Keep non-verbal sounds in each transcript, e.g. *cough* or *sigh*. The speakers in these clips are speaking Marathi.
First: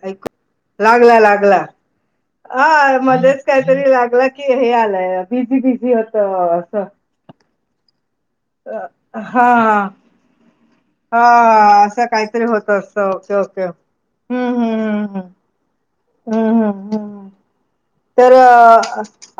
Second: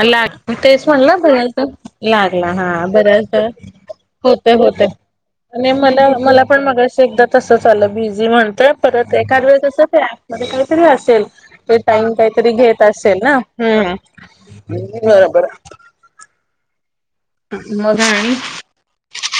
आला तेच लागला म्हणल लागला *unintelligible* लागला हा बऱ्याचदा मध्येच काहीतरी लागला होते की हे होते आलंय बिझी आणि बिझी मला होत मला पण मगशी असं एकदा कसं चालं, बीझी माण तर परत एखाद हा वेळेस तस ते, काहीतरी असेल ते हा असं टाईम काहीतरी होत घेत असत असेल ओके ना. ओके हम्.. हम्म हम्म. हम्म *unintelligible* हम् बर हम्म हम्म हम्म.. मग *unintelligible* तर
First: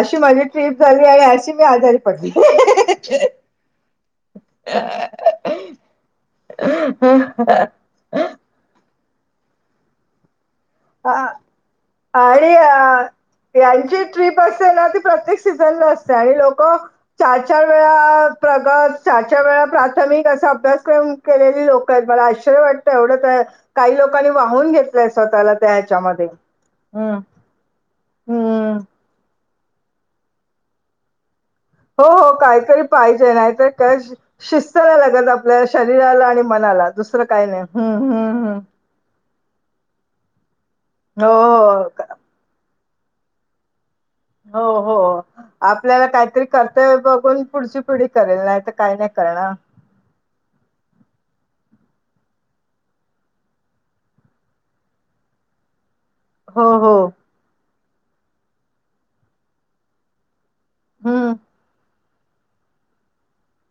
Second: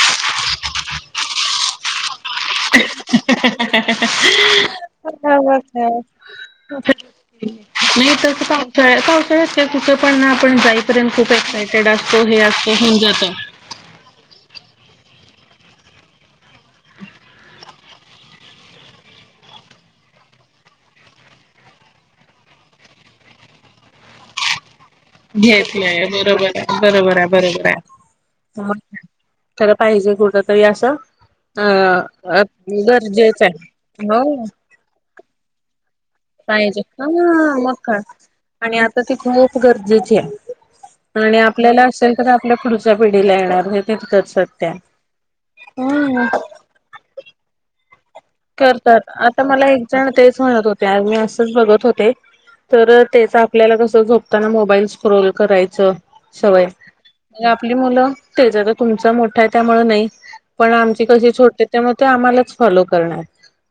अशी माझी ट्रीप झाली, आणि अशी मी आजारी पडली. बरोबर ख *unintelligible* पडली नाही तरच का *unintelligible* पावसाळ्यात कुठं पण आपण जाईपर्यंत खूप एक्सायटेड असतो, हे आणि असतो होऊन अ, जातो. यांची ट्रीप असते ना ती प्रत्येक, सीझनला असते आणि लोकं. चारचार वेळा प्रगत चारचार वेळा, प्राथमिक असं अभ्यासक्रम. केलेली लोकं आहेत. बाळा आश्चर्य वाटतं एवढं तर काही लोकांनी वाहून घेतलंय स्वतःला. त्या ह्याच्यामध्ये बरोबर ये हम्म बरोबर ये बरोबर ये. हो, हम्म खर पाहिजे कुठ तरी असं. हो हो, अ काहीतरी पाहिजे गरजेचं नाही. तर काय आहे हो शिस्त लागत आपल्या शरीराला. पाहिजे मनाला दुसरं काही नाही. हम हम... तर ती खूप गरजेची आहे, हो आणि आपल्याला हो क- असं. तर आपल्या पुढच्या पिढीला येणार नाही तितकंच. हो सत्य आहे. हो, आपल्याला हम्म. काहीतरी कर्तव्य बघून पुढची. पुढे करेल नाही तर काय नाही करणार चालतंय चं म्हणतं होते. मी असंच बघत होते. तर त्याच आपल्याला कसं, झोपताना मोबाईल स्क्रोल करायचं. हो, सवय हो. आपली मुलं तेच तर तुमचा मोठा आहे त्यामुंल नाही. पण आमची कशी हं. छोटेत त्यामुळे, ते आम्हालाच फॉलो करणार.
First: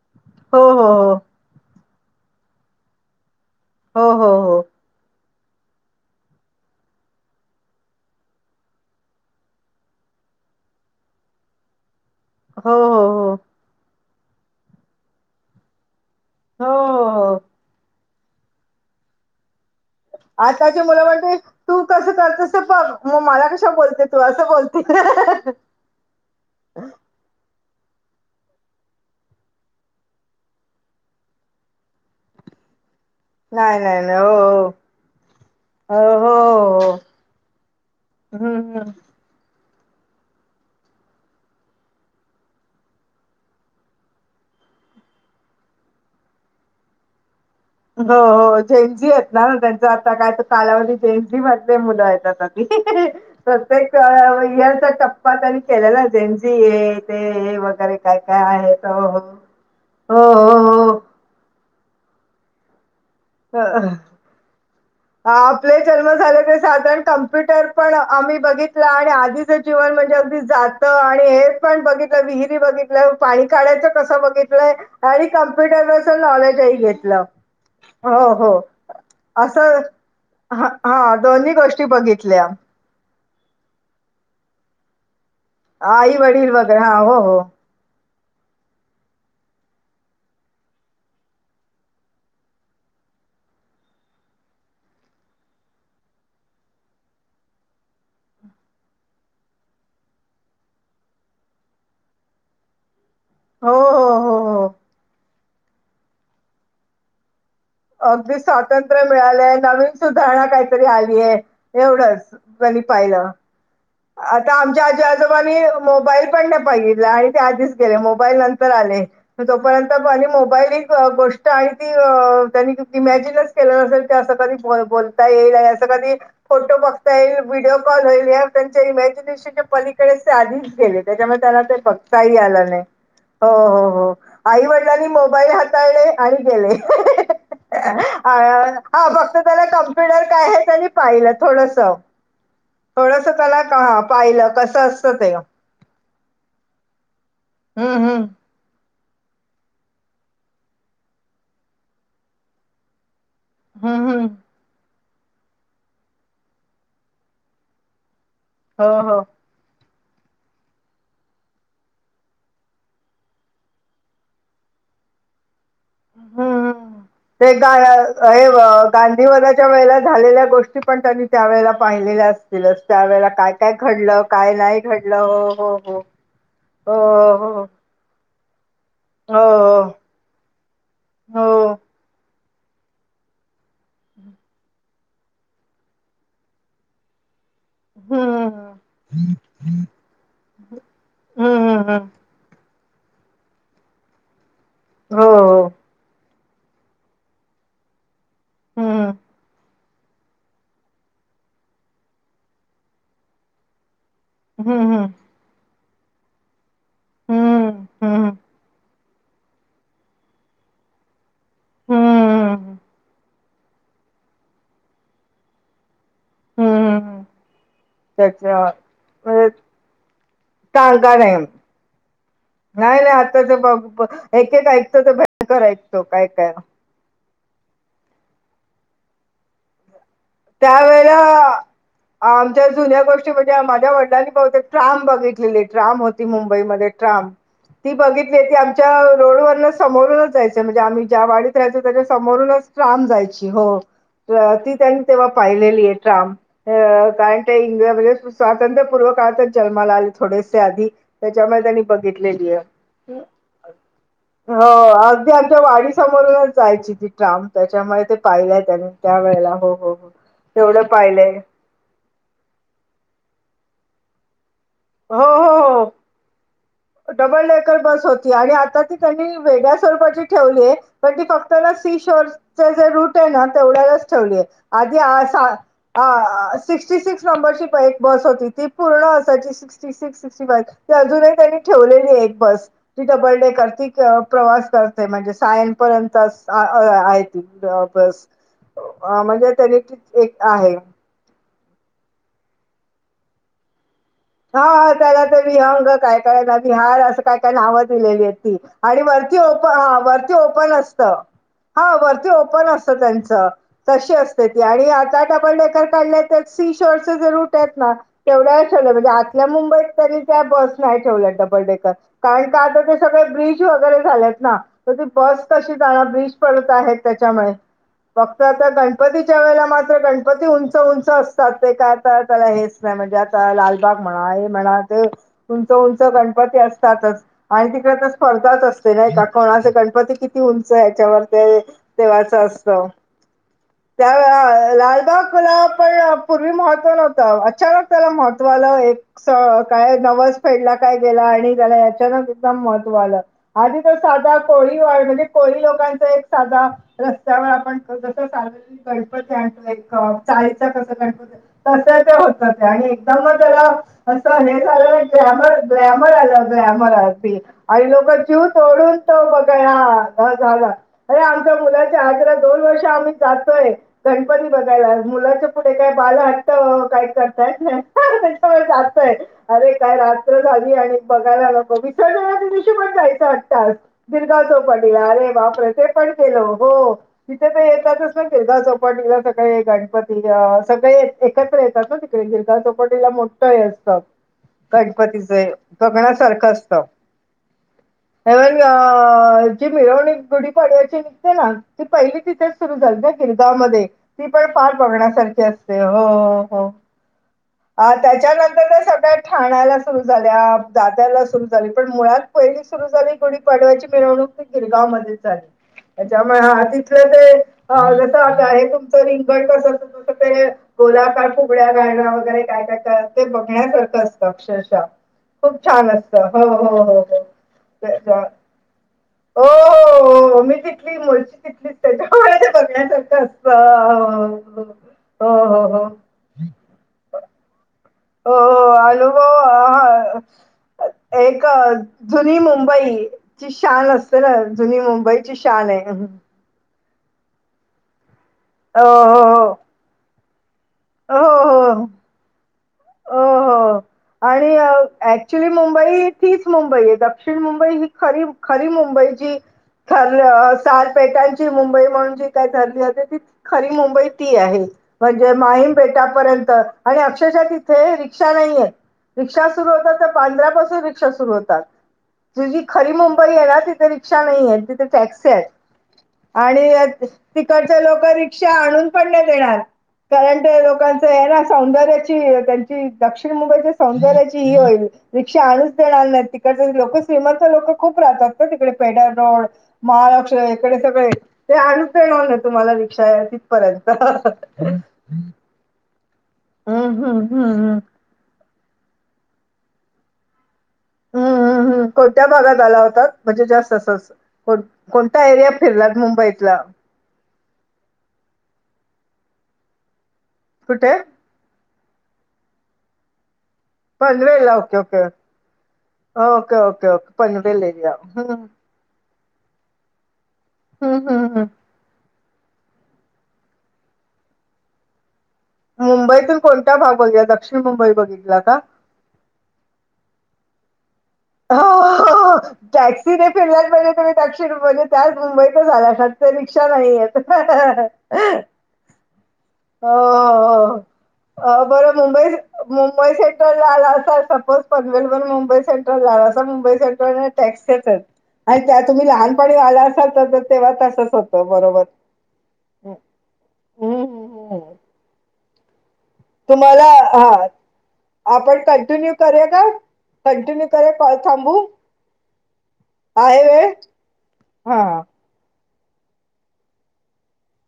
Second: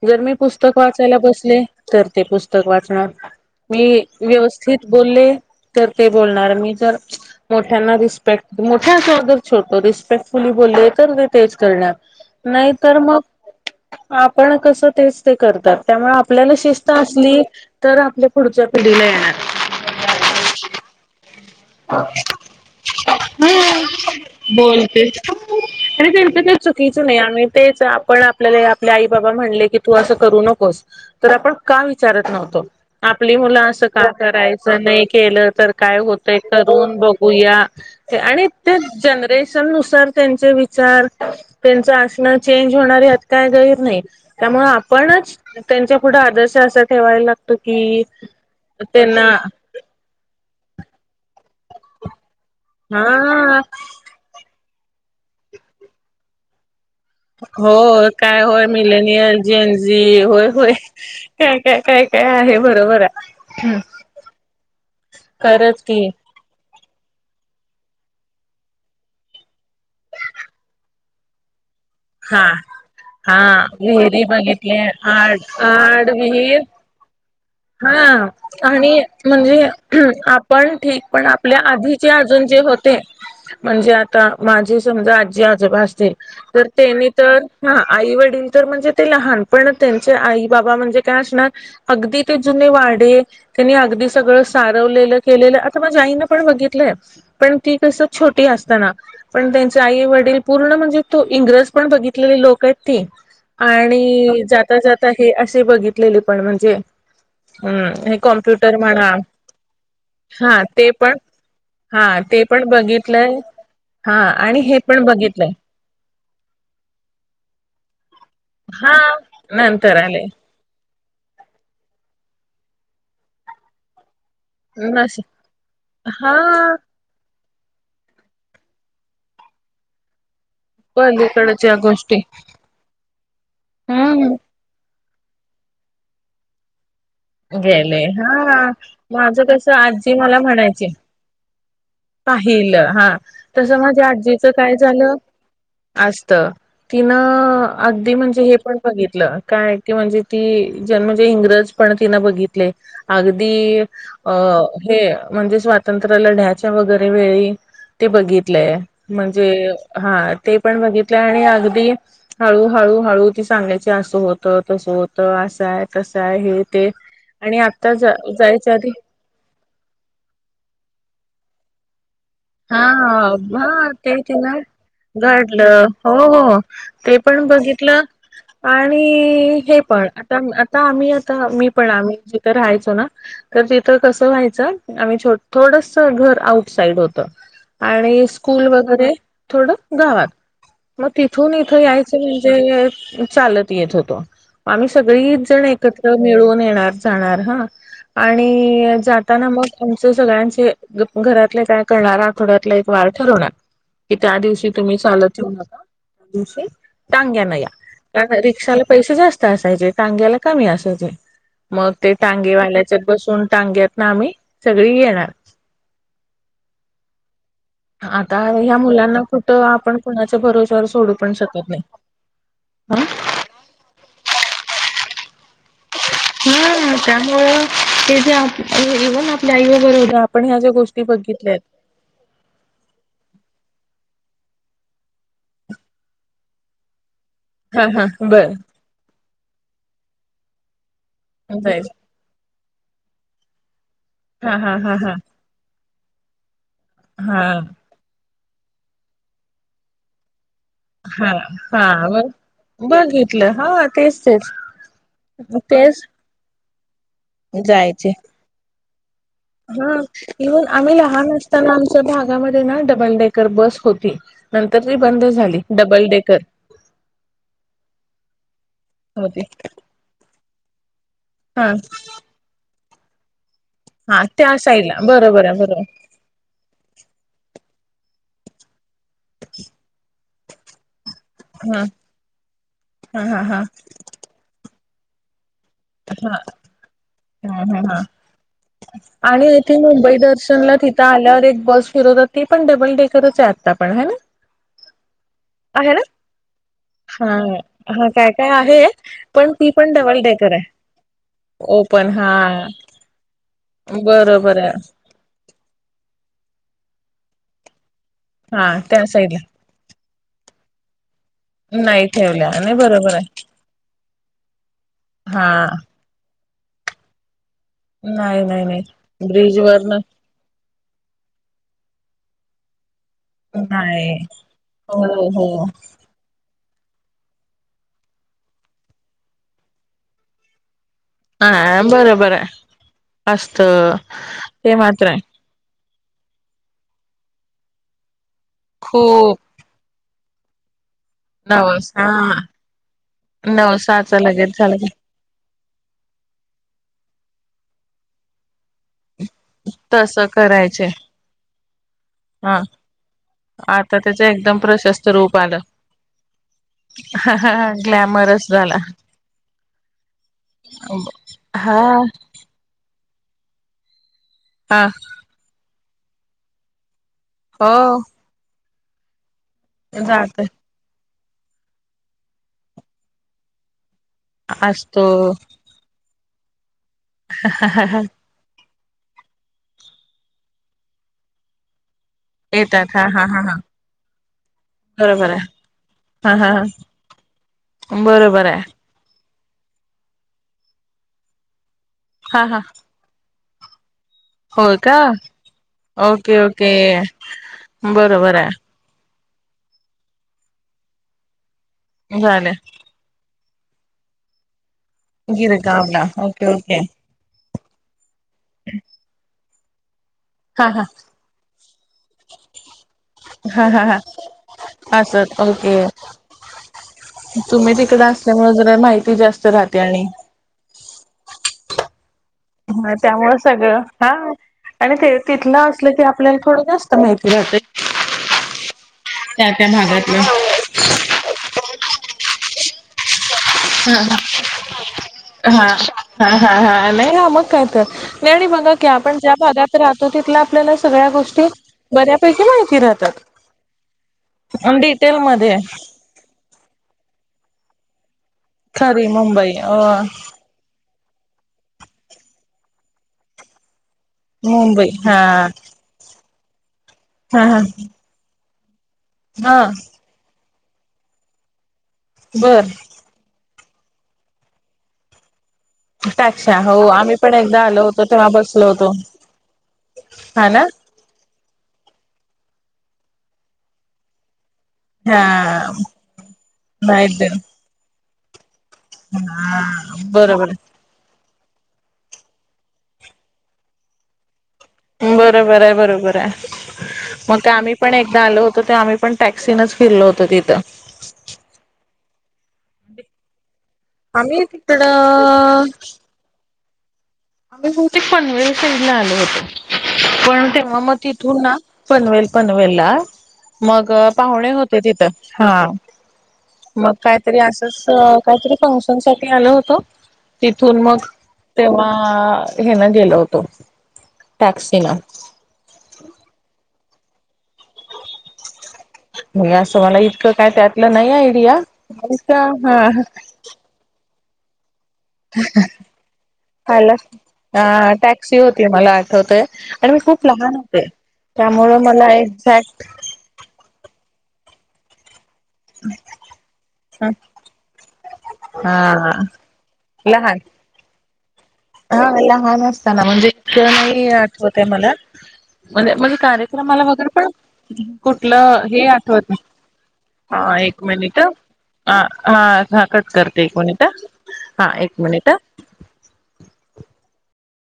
जर मी हो, पुस्तक हो, वाचायला हो. बसले तर, ते पुस्तक वाचणार मी हो, हो, हो. व्यवस्थित. बोले तर ते, बोलणार मी तर. मोठ्यांना रिस्पेक्ट मोठ्या जर, छोटो रिस्पेक्ट फुली बोले तर ते तेच करणार. नाही हो, तर हो, मग, हो. आपण कसं तेच ते करतात. त्यामुळे आपल्याला हो, शिस्तं हो, हो. असली तर, आपल्या पुढच्या पिढीला येणार. आत्ताचं मुलं म्हणती. तू कसं करतेस बग. मग मला कशा बोलते, तू असं बोलतेच. बोलते. आणि त्यांचं काही चुकीचं नाही. आणि तेच आपण आपल्याला आपल्या आई बाबा म्हणले, की तू असं करू नकोस. तर आपण का, विचारत नव्हतो. आपली मुलं नाही, असं नाही, का नाही. हो, हो. करायचं नाही, केलं तर काय हो, होतं. ते हो, करून हो. बघूया, आणि हं, ते हं. जनरेशन नुसार, त्यांचे विचार. त्यांचं आसन चेंज होणार यात काय गैर नाही. त्यामुळे आपणच, त्यांच्या पुढं आदर्श असा ठेवायला ला हो हो झेंझी आहेत ना ना त्यांच आता काय तर कालावधी जेंझी मधले मुलं आहेत आता. हा.. प्रत्येकचा *unintelligible* टप्पा तरी केलेला जेंजी ये हो काय होय हो. मिलेनियल जेन जी हो, होय होय. काय काय काय काय आहे बरोबर आहे. अ आपले खरंच की जन्म झाले ते साधारण का कम्प्युटर पण आम्ही बघितला आणि आधीचं जीवन म्हणजे अगदी जातं आणि हे पण बघित तलं हा विहिरी बघितलं हा पाणी काढायचं कसं विहिरी बघितलंय बघितले आणि आड कम्प्युटनस आड विहीर नॉलेजही घेतलं. हो हा. हो आणि म्हणजे असं हा आपण ठीक हा पण दोन्ही आपल्या गोष्टी आधीचे अजून बघितल्या जे हो ते म्हणजे आता माझी समजा आजी आजोबा असतील आई वडील तर वगैरे हा त्यांनी हो तर हो हा आई वडील तर म्हणजे ते लहान पण त्यांचे आई बाबा म्हणजे काय असणार अगदी ते जुने वाढे त्यांनी अगदी सगळं सारवलेलं केलेलं आता माझ्या आईनं पण बघितलंय. पण ती कस छोटी असताना पण त्यांचे आई वडील पूर्ण म्हणजे तो इंग्रज पण बघितलेले लोक आहेत ती. हो हो हो आणि हो जाता जाता हे असे बघितलेले पण म्हणजे. हम्म हे अगदी कॉम्प्युटर स्वातंत्र म्हणा मिळालंय नवीन सुधारणा हा काहीतरी ते पण आलीय. हा एवढंच ते पण जनी पाहिलं. बघितलंय हा आता आणि हे आमच्या आजी पण बघितलंय आजोबानी मोबाईल पण नाही पाहिला आणि त्या आधीच गेले मोबाईल नंतर हा आले. तोपर्यंत नंतर आले पर्यत मोबाईल ईक *unintelligible* क गोष्ट आहे अ ती त्यांनी इमॅजनच केले असेल ते असं कधी होय नस बोलता येईल असं कधी हा फोटो बघता येईल व्हिडिओ कॉल होईल या त्यांच्या इमॅजिनेशनच्या पलीकडे ते आली. गेले त्याच्यामुळ त्याला पलीकडच्या गोष्टी बगता ही आल नाही हो हम्म आई वडील *unintelligible* नी मोबाईल हाताळले आणि गेले. गेले हा फक्त माझं त्याला कसं आजी कमप्युटर मला काय आहे म्हणायची त्यांनी पाहिलं थोडस. पाहिलं हा थोडस त्याला का तसं माझे आजीच पाहिलं काय कसं असतं झालं ते असत तिनं हम्म अगदी हम्म म्हणजे हे पण बघितलं काय की म्हणजे ती ज म्हणजे इंग्रज पण तिन बघितले अगदी हम्म हम्म अ हे म्हणजे स्वातंत्र्यालाढ्याच्या वगैरे वेळी ते बघितलंय हो हो म्हणजे हा ते पण बघितलंय आणि अगदी हळू हळू हळू ती सांगायची असं होतं तसं होतं असंय कसं आहे हम्म ते हम्म. आणि आता जा जायच्या आधी विवादाच्या वेळेला झालेल्या गोष्टी पण त्यांनी त्यावेेळेला पाहिलेल्या अस हा ह तेच ना नाही घडलं हो घडलं हो हो ते पण हो बघितलं. हो आणि हे पण आता आता आम्ही हो हो हो आता मी हो पण आम्ही जिथं राहायचो ना तर तिथं कसं व्हायचं आम्ही थोडस घर आउट साईड होतं. आणि स्कूल वगैरे थोडं गावात. मग हम्म तिथून हम्म इथं हम्म यायचं म्हणजे चालत येत होतो आम्ही हम्म हो सगळीच जण हो एकत्र मिळून येणार जाणार ह. आणि हम्म जाताना मग आमचे सगळ्यांचे घरातले काय करणार आववड्यातला एक वार ठरवणार की त्या दिवशी तुम्ही हम्म चालत येऊ नका त्या दिवशी टांग्यान या हम्म हम्म हम्म कारण रिक्षाला पैसे जास्त असायचे टांग्याला कमी असायचे. मग ते हम्म हम्म टांगेवाल्याच्यात बसून टांग्यात न आम्ही सगळी येणार. हम्म हम् हम्. आता ह्या मुलांना म्हणजे कुठं आपण कुणाच्या भरोवशावर सोडू पण शकत नाही. नाही ह नाही आता ते बघ एक ऐकतं ते भयंकर ऐक हा त्यामुळं ते जे जेवण आपल्या आई बरोबर *unintelligible* आपण ह्या ज्या गोष्टी त्यावेळेला बघितल्या आहेत आमच्या जुन्या गोष्टी म्हणजे माझ्या वडिलांनी बहुतेक ट्राम बघितलेले ट्राम होती मुंबईमध्ये ट्राम. हा ती हा बघितली बर ती आमच्या रोडवरन समोरूनच जायच म्हणजे आम्ही ज्या वाडीत राहायचो जाईल त्याच्या समोरूनच राम जायची हो हा ती हा त्यां हा हा *unintelligible* हा स्वातंत्र्यपूर्व काळातच जन्माला आले थोडेसे आधी हा त्याच्यामुळे त्यांनी हा बघितलेली आहे. बघितलं हा तेच तेच हो अगदी आमच्या वाडी तेच समोरूनच जायची ति. जाम त्याच्यामुळे जायचे ते पाहिलंय त्यांनी त्यावेेळेला. हा इव्हन आम्ही लहान असताना आमच्या भागा मध्ये ना डबल डेकर बस होती. नंतर ती हो बंद हो झाली हो double decker. Double decker bus होती आणि आता ती त्यांनी होती वेगळ्याच *unintelligible* हा तेवढ्यालाच हा ठेवलीय त्या साईडला आधी बरोबर आहे बरोबर सिक्स्टी सिक्स नंबरची एक बस होती, ती पूर्ण असायची. सिक्स्टी सिक्स सिक्स्टी फाय ती अजूनही त्यांनी हा ठेवलेली हाय एक बस, ती हा डबल हा डे हा करतीक प्रवास करते. माझे सायन पर्यंत हा आहे हा हा त हा बस. *unintelligible* अ, आणि म्हणजे येथे त्यांनी ती मुंबई एक दर्शनला आहे तिथ ता आल्यावर एक बास फिरत होती पण डबल डेकरच आहे आता पण हा ना. हा त्याला तर विहंग आहे ना काय काय ना विहार असं हा काय काय नावं हा दिलेली काय आहेत काय ती आहे आणि ती पण ओप पण हा डबल वरती डेकर आहे ओपन असत. हा वरती ओपन असत त्यांचं तशी असते बरोबर ती आहे आणि आता डबल डेकर काढल्या सीशरूट आहेत ना तेवढ्या हा त्या म्हणजे. *unintelligible* साईडला मुंबईत तरी त्या बस नाही ठेवल्या तर नाही कारण ठेवल्या का आणि आता ते बरोबर सगळे आहे ब्रिज वगैरे झालेत ना तर ती बस हा कशी जा ब्रिज डत आहेत त्याच्यामुळे फक्त नाही नाही आता नाही गणपतीच्या ब्रिज वर वेळामध्ये न मात्र मग ते उंच उंच असतात ते काय आता त्याला हेच नाही. म्हणजे आता लाल बाप नाही म्हणा हे म्हण ते हो हो उंच उंच गणपती असतात. आणि तिकडे तर स्पर्धाच असते नाही का कोणाचे गणपती किती उंच याच्यावर. ते हा बरोबर देवाचं आहे असतं, असत त्यावेळा ते मात्र आहे लालबाग. पण पूर्वी महत्व नव्हतं अचानक त्याला महत्त्व आल एक खूप काय नवस फेडला? काय झाला आणि त्याला नवसा अचानक महत्व आला अधिकच नवसाचा साधा लगेच झालं कोळी की वाडा. *unintelligible* कोरी लोकांचा एक साधा रस्त्यावर आपण जस साज गणपती आणतो एक तस चाळीच करायचे कस गणपत तस ते होत हा ते आणि. *unintelligible* मला आता अस त्याच झा एकदम प्रशस्त रूप आलं ग्लॅमर ग्लॅमर आ ग्लॅमर आहे. *unintelligible* आणि लोक जीव ग्लॅमरस झाला तोडून तो बघा हा झाला अे आमच्या हा मुलाच्या आजर. *unintelligible* दोन वर्ष आम्ही जातोय गणपती हा बघायला, मुलाच्या पुढे काय बाल हट्ट काय कर काहीच हो नाही त्याच्यामुळे जास्त आहे, अरे काय रात्र जात झाली आणि बघायला नको विसर्जनाच्या दिवशी पण जायचं आठतास गिरगा असतो चोपटला अरे बापरे प्रतेक पण केलं हो. तिथं ते एका दिवसात गिरगा चौपाटीला सगळे गणपती सगळे एकत्र येतात ना तिकडे गिरगा चौप येतात हा हा हा मोठ हा हि असतं बरोबर गणपतीच आहे हा हा गगनासारखं असत. बरोबर आहे. अ जी मिरवणी गुढीपाड्याची निघते ना ती पहिली हा तिथेच हा सुरु झाते. *unintelligible* किरगाव मध्ये ती पण फार होय का बघण्यासारखी असते हो ओके हो. ओके अ बरोबर आहे त्याच्यानंतर त्या सगळ्या ठाण्याला सुरु झाल्या, दादर झाल्या सुरु झालीपण मुळात झालं पहिली सुरु झाली गुढीपाडव्याची मिरवणूक गिरगाव मध्ये. गिरगावला त्याच्यामुळे ओके ह ओके तिथ अ जसं आता हे तुमचं रिंगण कस असतं तसं ते हा हा गोलाकार फुगड्या घाला‌ वगैरे. काय काय ते हा हा हा बघण्यासारखं असतं अक्षरशः असं खूप ओके छान असतं हो हो हो हो. तुम्ही तिकड ते- असल्यामुळे जरा माहिती हो जास्त राहते आणि. हो हो. मी मूळची तिथलीच आहे. त्यामुळे ह करण्यासारख त्यामुळे असत सगळं हा हो आणि ते तिथलं हो हो. असलं की आपल्याला थोडं जास्त माहिती राहतंय. हो अनुभव हाआआ. भागातलं एक जुनी मुंबई ची शान असते ना, जुनी मुंबईची हा शान आहे. हा हा हा नाही हा मग काय तर. नाही आणि बघा की हो आपण हो ज्या भागात राहतो तिथं आपल्याला सगळ्या हो गोष्टी हो हो. बऱ्यापैकी माहिती राहतात. अ हो आणि अण डिटेल ऍक्च्युली मध्ये. मुंबई तीच मुंबई आहे. दक्षिण मुंबई ही खरी खरी मुंबई जी *unintelligible* चारपेटांची मुंबई म्हणून जी काय रली ती खरी मुंबई. ती आहे मुंबई हा म्हणजे माहीम फेटापर्यंत आणि अक्षरशः हा हा तिथे रिक्षा नाहीये. रिक्षा हा सुरू होतात बांद्रापासून रिक्षा सुरू होतात. जी जी बर खरी मुंबई आहे ना तिथे रिक्षा नाहीयेत, तिथे टॅक्स्या आहे. द्राक्षा आणि हो आम्ही पण एकदा आलो तिकडचे होतो लोकं तेव्हा रिक्षा बसलो आणून होतो पण नाही देणार, कारण हा ना लोकांच आहे ना सौंदर्याची त्यांची दक्षिण मुगईच्या सौंदर्याची ये होईल. हा रिक्षा आणूच देणार नाहीत तिकड लोक माहित श्रीमंत लोक खूप राहतात. तिकडे पेडर रोड महाक्ष बरोबर इकडे. सगळे ते अनुप देणार नाही तुम्हाला रिक्षा या तिथपर्यंत ह ह. बरोबर आहे बरोबर आहे, हम्म मग काय आम्ही हम्म पण एक एकदा आलो होतो तेव्हा आम्ही पण टॅक्सीनचं फिरलो होतो तिथं. हम्म हम्म हम्म कोणत्या भागात आला होतात? म्हणजे जस्ट असं तसं आम्ही तिकडं कोण-कोणता एरिया फिरलात मुंबईतला? आम्ही बहुतेक पनवेल सईडला आलो होतो पण तेव्हा मग कुठे ति तुन ना पनवेल पनवेल ला मग पाहुणे पनवेलला ओके होते तिथं ओके हा. ओके ओके मग ओके काहीतरी पनवेल असंच एरिया हम्म काहीतरी फंक्श *unintelligible* साठी आलो होतो. तिथून मग हम्म हम्म हम्म. तेव्हा अ हे ना गेल होतो टॅक्सी न. मुंबईतून कोणता भाग बघितला, दक्षिण मुंबई बघितला का? नाही असं मला इतकं काय त्यातलं नाही आयडिया. आलीस का हा सगळ्यात भारी तुम्ही दक्षिण बोललेत. त्याच मुंबईतच आला‌ फक्त रिक्षा आला नाहीयेत. अ टॅक्सी होती मला आठवतय आणि हो मी खूप हो लहान हो. होते. त्यामुळं मला एक्झॅक्ट *unintelligible* झाला असा सपोज पनवेलवरून मुंबई सेंट्रलला आलासा मुंबई सेंट्रलला टॅक्स्याच आहेत. आणि त्या तुम्ही हा लहानपणी आला असाल लहान तर तेव्हा तसंच होत. हा लहान असताना म्हणजे इतकं नाही हम्म आठवत आहे हम्म. मला. म्हणजे म्हणजे कार्यक्रमाला तुम्हाला वगैरे पण, हा आपण कुठलं हे कंटिन्यू आठवत नाही. करूया का हा कंटिन्यू एक करूया कॉल मिनिट. थांबू हा हा हा कट आहे करते एक वेळ मिनिट हा. हा एक मिनिट हा.